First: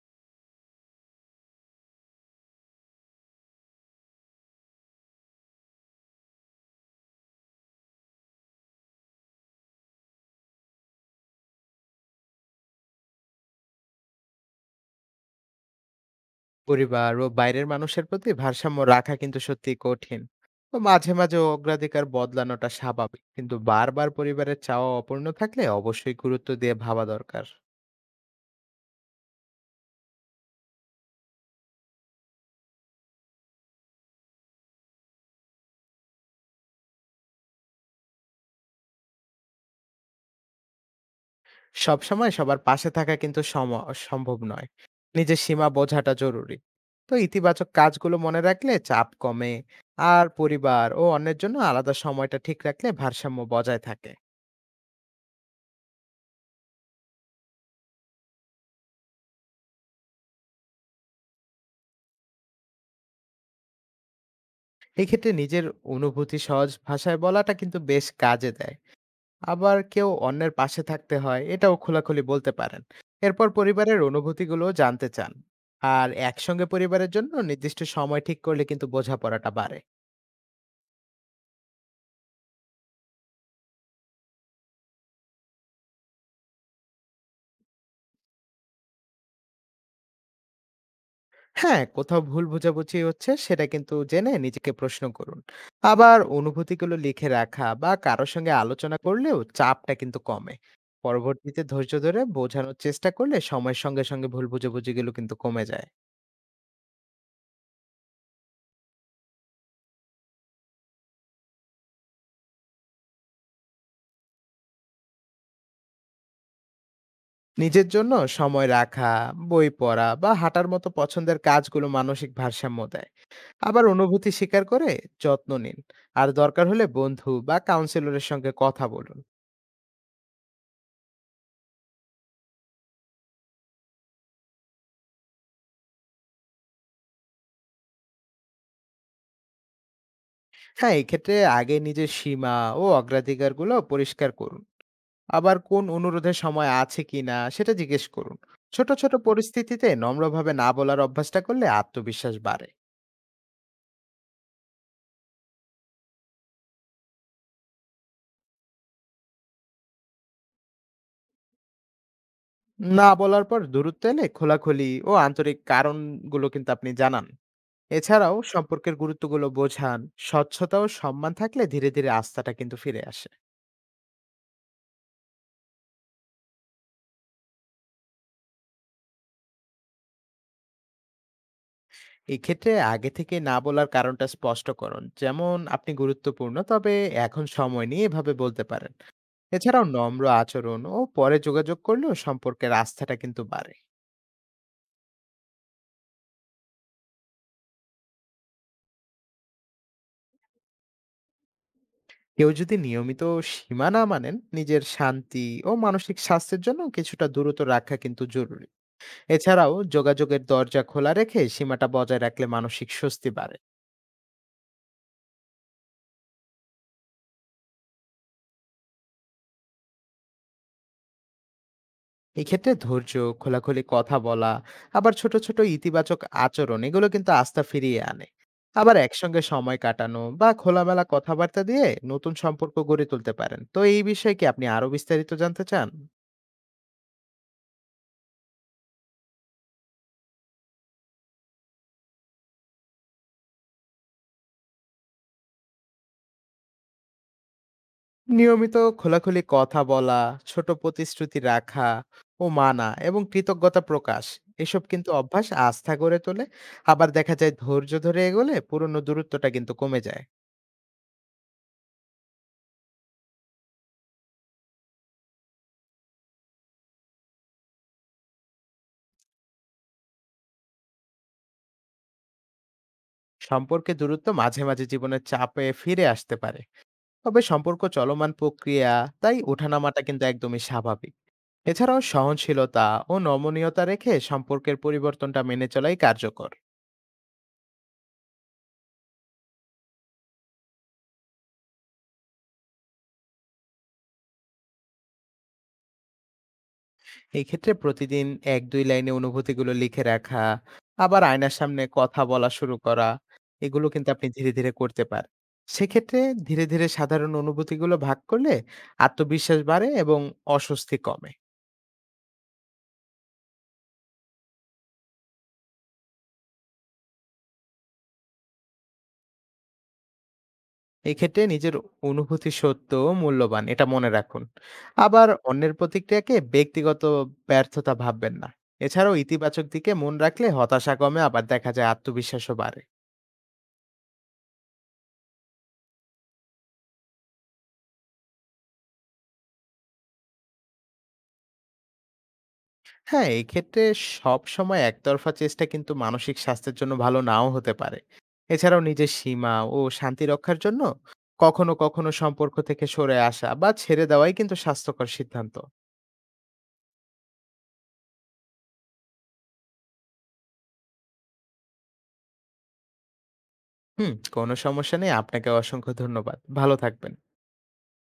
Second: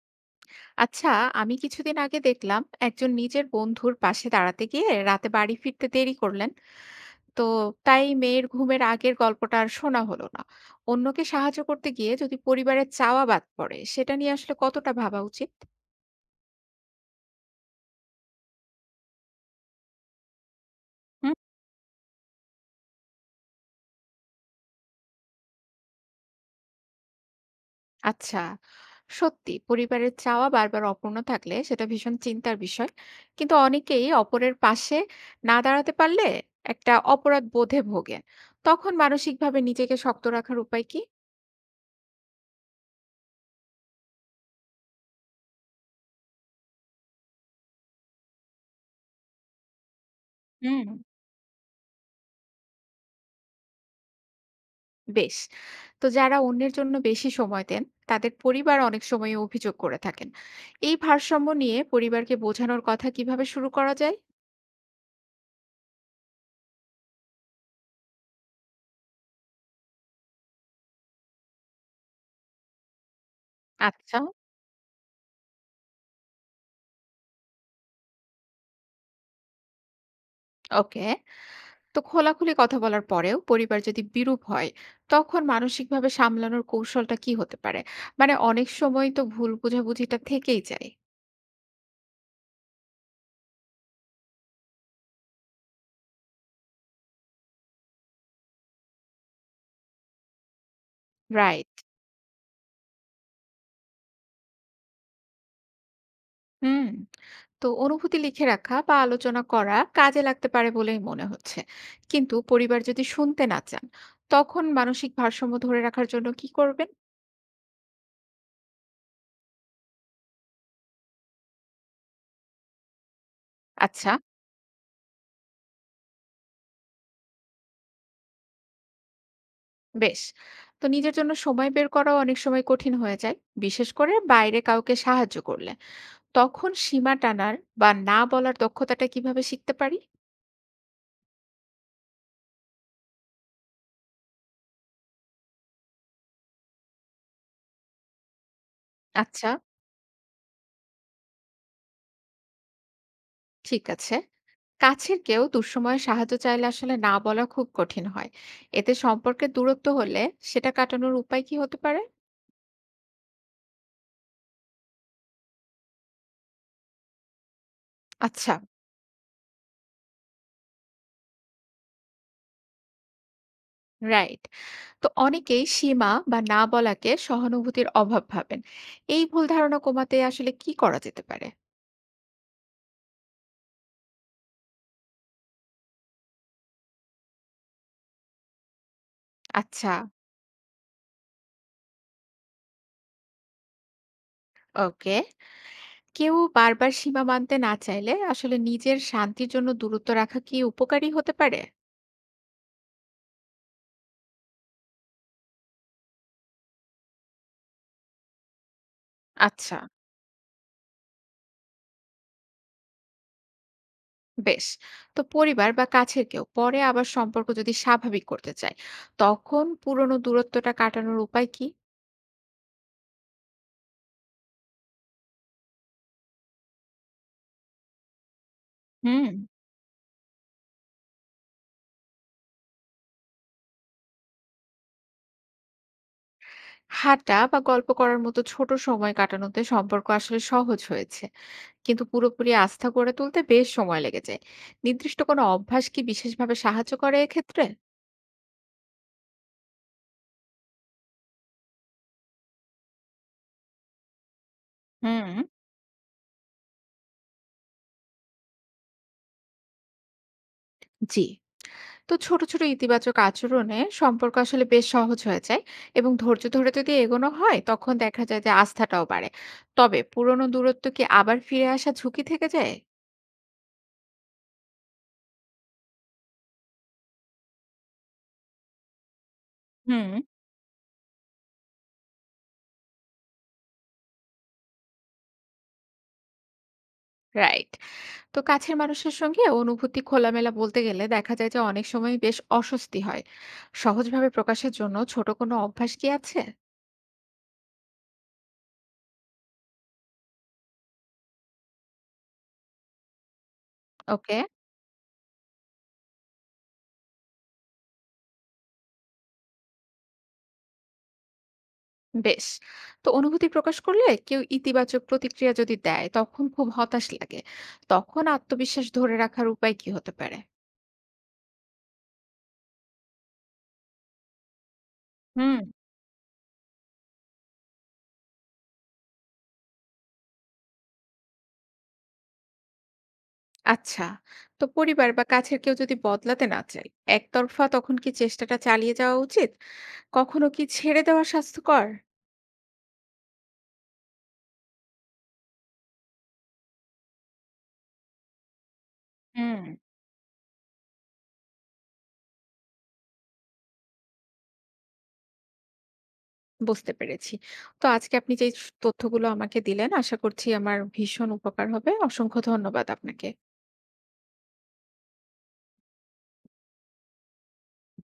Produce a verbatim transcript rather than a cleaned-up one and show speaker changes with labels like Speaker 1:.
Speaker 1: আচ্ছা, আমি কিছুদিন আগে দেখলাম একজন নিজের বন্ধুর পাশে দাঁড়াতে গিয়ে রাতে বাড়ি ফিরতে দেরি করলেন। তো তাই মেয়ের ঘুমের আগের গল্পটা আর শোনা হলো না। অন্যকে সাহায্য করতে গিয়ে যদি পরিবারের চাওয়া বাদ পড়ে, সেটা নিয়ে আসলে কতটা ভাবা উচিত?
Speaker 2: পরিবার ও বাইরের মানুষের প্রতি ভারসাম্য রাখা কিন্তু সত্যিই কঠিন। তো মাঝে
Speaker 1: হুম,
Speaker 2: মাঝে অগ্রাধিকার বদলানোটা স্বাভাবিক, কিন্তু বারবার পরিবারের চাওয়া অপূর্ণ থাকলে অবশ্যই গুরুত্ব দিয়ে ভাবা দরকার।
Speaker 1: আচ্ছা। সত্যি পরিবারের চাওয়া বারবার অপূর্ণ থাকলে সেটা ভীষণ চিন্তার বিষয়। কিন্তু অনেকেই অপরের পাশে না দাঁড়াতে পারলে একটা অপরাধ বোধে ভোগে। তখন মানসিকভাবে নিজেকে শক্ত রাখার উপায় কি?
Speaker 2: সবসময় সবার পাশে থাকা কিন্তু সম- সম্ভব নয়। নিজের সীমা বোঝাটা জরুরি। তো ইতিবাচক কাজগুলো মনে রাখলে চাপ কমে। আর
Speaker 1: হুম,
Speaker 2: পরিবার ও অন্যের জন্য আলাদা সময়টা ঠিক রাখলে ভারসাম্য বজায় থাকে।
Speaker 1: বেশ। তো যারা অন্যের জন্য বেশি সময় দেন, তাদের পরিবার অনেক সময় অভিযোগ করে থাকেন। এই ভারসাম্য নিয়ে পরিবারকে বোঝানোর কথা কিভাবে শুরু করা যায়?
Speaker 2: এক্ষেত্রে নিজের অনুভূতি সহজ ভাষায় বলাটা কিন্তু বেশ কাজে দেয়। আবার কেউ অন্যের পাশে থাকতে হয় এটাও খোলাখুলি বলতে পারেন। এরপর পরিবারের
Speaker 1: আচ্ছা,
Speaker 2: অনুভূতিগুলো জানতে চান। আর একসঙ্গে পরিবারের জন্য নির্দিষ্ট সময় ঠিক করলে কিন্তু বোঝাপড়াটা বাড়ে।
Speaker 1: ওকে। তো খোলাখুলি কথা বলার পরেও পরিবার যদি বিরূপ হয়, তখন মানসিকভাবে সামলানোর কৌশলটা কি হতে পারে? মানে অনেক সময় তো ভুল বোঝাবুঝিটা থেকেই যায়।
Speaker 2: হ্যাঁ, কোথাও ভুল বোঝাবুঝি হচ্ছে সেটা কিন্তু জেনে নিজেকে প্রশ্ন করুন। আবার অনুভূতিগুলো লিখে রাখা বা কারোর সঙ্গে আলোচনা করলেও চাপটা কিন্তু কমে। পরবর্তীতে
Speaker 1: রাইট,
Speaker 2: ধৈর্য ধরে বোঝানোর চেষ্টা করলে সময়ের সঙ্গে সঙ্গে ভুল বোঝাবুঝিগুলো কিন্তু কমে যায়।
Speaker 1: হুম। তো অনুভূতি লিখে রাখা বা আলোচনা করা কাজে লাগতে পারে বলেই মনে হচ্ছে। কিন্তু পরিবার যদি শুনতে না চান, তখন মানসিক ভারসাম্য ধরে রাখার জন্য কি করবেন?
Speaker 2: নিজের জন্য সময় রাখা, বই পড়া বা হাঁটার মতো পছন্দের কাজগুলো মানসিক ভারসাম্য দেয়। আবার
Speaker 1: আচ্ছা,
Speaker 2: অনুভূতি স্বীকার করে যত্ন নিন। আর দরকার হলে বন্ধু বা কাউন্সিলরের সঙ্গে কথা বলুন।
Speaker 1: বেশ। তো নিজের জন্য সময় বের করাও অনেক সময় কঠিন হয়ে যায়, বিশেষ করে বাইরে কাউকে সাহায্য করলে। তখন সীমা টানার বা না বলার দক্ষতাটা কিভাবে শিখতে পারি?
Speaker 2: হ্যাঁ, এক্ষেত্রে আগে নিজের সীমা ও অগ্রাধিকারগুলো পরিষ্কার করুন। আবার কোন অনুরোধের সময় আছে কিনা সেটা জিজ্ঞেস করুন। ছোট, ছোট
Speaker 1: আচ্ছা,
Speaker 2: পরিস্থিতিতে নম্রভাবে না বলার অভ্যাসটা করলে আত্মবিশ্বাস বাড়ে।
Speaker 1: ঠিক আছে। কাছের কেউ দুঃসময়ে সাহায্য চাইলে আসলে না বলা খুব কঠিন হয়। এতে সম্পর্কের দূরত্ব হলে সেটা কাটানোর উপায় কি হতে পারে?
Speaker 2: না বলার পর দূরত্ব এলে খোলাখুলি ও আন্তরিক কারণগুলো কিন্তু আপনি জানান। এছাড়াও
Speaker 1: আচ্ছা,
Speaker 2: সম্পর্কের গুরুত্বগুলো বোঝান। স্বচ্ছতা ও সম্মান থাকলে ধীরে ধীরে আস্থাটা কিন্তু ফিরে আসে।
Speaker 1: রাইট। তো অনেকেই সীমা বা না বলাকে সহানুভূতির অভাব ভাবেন। এই ভুল ধারণা কমাতে আসলে কি করা যেতে পারে?
Speaker 2: এক্ষেত্রে আগে থেকে না বলার কারণটা স্পষ্ট করুন, যেমন আপনি গুরুত্বপূর্ণ তবে এখন সময় নিয়ে এভাবে বলতে পারেন। এছাড়াও
Speaker 1: আচ্ছা,
Speaker 2: নম্র আচরণ ও পরে যোগাযোগ করলেও সম্পর্কের আস্থাটা কিন্তু বাড়ে।
Speaker 1: ওকে। কেউ বারবার সীমা মানতে না চাইলে আসলে নিজের শান্তির জন্য দূরত্ব রাখা কি উপকারী হতে পারে?
Speaker 2: কেউ যদি নিয়মিত সীমা না মানেন, নিজের শান্তি ও মানসিক স্বাস্থ্যের জন্য কিছুটা দূরত্ব রাখা কিন্তু জরুরি। এছাড়াও
Speaker 1: আচ্ছা,
Speaker 2: যোগাযোগের দরজা খোলা রেখে সীমাটা বজায় রাখলে মানসিক স্বস্তি বাড়ে।
Speaker 1: বেশ। তো পরিবার বা কাছের কেউ পরে আবার সম্পর্ক যদি স্বাভাবিক করতে চায়, তখন পুরনো দূরত্বটা কাটানোর উপায় কি?
Speaker 2: এক্ষেত্রে ধৈর্য, খোলাখুলি কথা বলা, আবার ছোট, ছোট ইতিবাচক আচরণ এগুলো কিন্তু আস্থা ফিরিয়ে আনে। আবার
Speaker 1: হুম।
Speaker 2: একসঙ্গে সময় কাটানো বা খোলামেলা কথাবার্তা দিয়ে নতুন সম্পর্ক গড়ে তুলতে পারেন। তো এই বিষয়ে কি আপনি আরো বিস্তারিত জানতে চান?
Speaker 1: হাঁটা বা গল্প করার মতো ছোট সময় কাটানোতে সম্পর্ক আসলে সহজ হয়েছে, কিন্তু পুরোপুরি আস্থা গড়ে তুলতে বেশ সময় লেগে যায়। নির্দিষ্ট কোনো অভ্যাস কি বিশেষভাবে সাহায্য করে এক্ষেত্রে?
Speaker 2: নিয়মিত খোলাখুলি কথা বলা, ছোট প্রতিশ্রুতি রাখা ও মানা এবং কৃতজ্ঞতা প্রকাশ এসব কিন্তু
Speaker 1: হুম,
Speaker 2: অভ্যাস আস্থা গড়ে তোলে। আবার দেখা যায় ধৈর্য ধরে এগোলে পুরনো দূরত্বটা কিন্তু কমে যায়।
Speaker 1: জি। তো ছোট, ছোট ইতিবাচক আচরণে সম্পর্ক আসলে বেশ সহজ হয়ে যায়, এবং ধৈর্য ধরে যদি এগোনো হয়, তখন দেখা যায় যে আস্থাটাও বাড়ে। তবে পুরনো দূরত্ব কি আবার ফিরে আসার ঝুঁকি থেকে যায়?
Speaker 2: সম্পর্কে দূরত্ব মাঝে, মাঝে জীবনের চাপে ফিরে আসতে পারে। তবে সম্পর্ক চলমান প্রক্রিয়া, তাই ওঠানামাটা
Speaker 1: হুম,
Speaker 2: কিন্তু একদমই স্বাভাবিক। এছাড়াও সহনশীলতা ও নমনীয়তা রেখে সম্পর্কের পরিবর্তনটা মেনে চলাই কার্যকর।
Speaker 1: রাইট। তো কাছের মানুষের সঙ্গে অনুভূতি খোলামেলা বলতে গেলে দেখা যায় যে অনেক সময় বেশ অস্বস্তি হয়। সহজভাবে প্রকাশের জন্য ছোট কোনো অভ্যাস কি আছে?
Speaker 2: এই ক্ষেত্রে প্রতিদিন এক দুই লাইনে অনুভূতিগুলো লিখে রাখা, আবার আয়নার সামনে কথা বলা শুরু করা, এগুলো কিন্তু আপনি
Speaker 1: ওকে,
Speaker 2: ধীরে ধীরে করতে পারেন। সেক্ষেত্রে ধীরে ধীরে সাধারণ অনুভূতিগুলো ভাগ করলে আত্মবিশ্বাস বাড়ে এবং অস্বস্তি কমে।
Speaker 1: বেশ। তো অনুভূতি প্রকাশ করলে কেউ ইতিবাচক প্রতিক্রিয়া যদি দেয়, তখন খুব হতাশ লাগে। তখন আত্মবিশ্বাস ধরে রাখার উপায় কি হতে পারে?
Speaker 2: এক্ষেত্রে নিজের অনুভূতি সত্য ও মূল্যবান এটা মনে রাখুন। আবার
Speaker 1: হুম,
Speaker 2: অন্যের প্রতিক্রিয়াকে ব্যক্তিগত ব্যর্থতা ভাববেন না। এছাড়াও ইতিবাচক দিকে মন রাখলে হতাশা কমে, আবার দেখা যায় আত্মবিশ্বাসও বাড়ে।
Speaker 1: আচ্ছা। তো পরিবার বা কাছের কেউ যদি বদলাতে না চায় একতরফা, তখন কি চেষ্টাটা চালিয়ে যাওয়া উচিত? কখনো কি ছেড়ে দেওয়া স্বাস্থ্যকর?
Speaker 2: হ্যাঁ, এই ক্ষেত্রে সব সময় একতরফা চেষ্টা কিন্তু মানসিক স্বাস্থ্যের জন্য ভালো নাও হতে পারে। এছাড়াও নিজের সীমা
Speaker 1: হুম,
Speaker 2: ও শান্তি রক্ষার জন্য কখনো কখনো সম্পর্ক থেকে সরে আসা বা ছেড়ে দেওয়াই কিন্তু স্বাস্থ্যকর সিদ্ধান্ত।
Speaker 1: বুঝতে পেরেছি। তো আজকে আপনি যে তথ্যগুলো আমাকে দিলেন, আশা করছি আমার ভীষণ উপকার হবে। অসংখ্য ধন্যবাদ আপনাকে।
Speaker 2: হুম, কোনো সমস্যা নেই। আপনাকে অসংখ্য ধন্যবাদ, ভালো থাকবেন।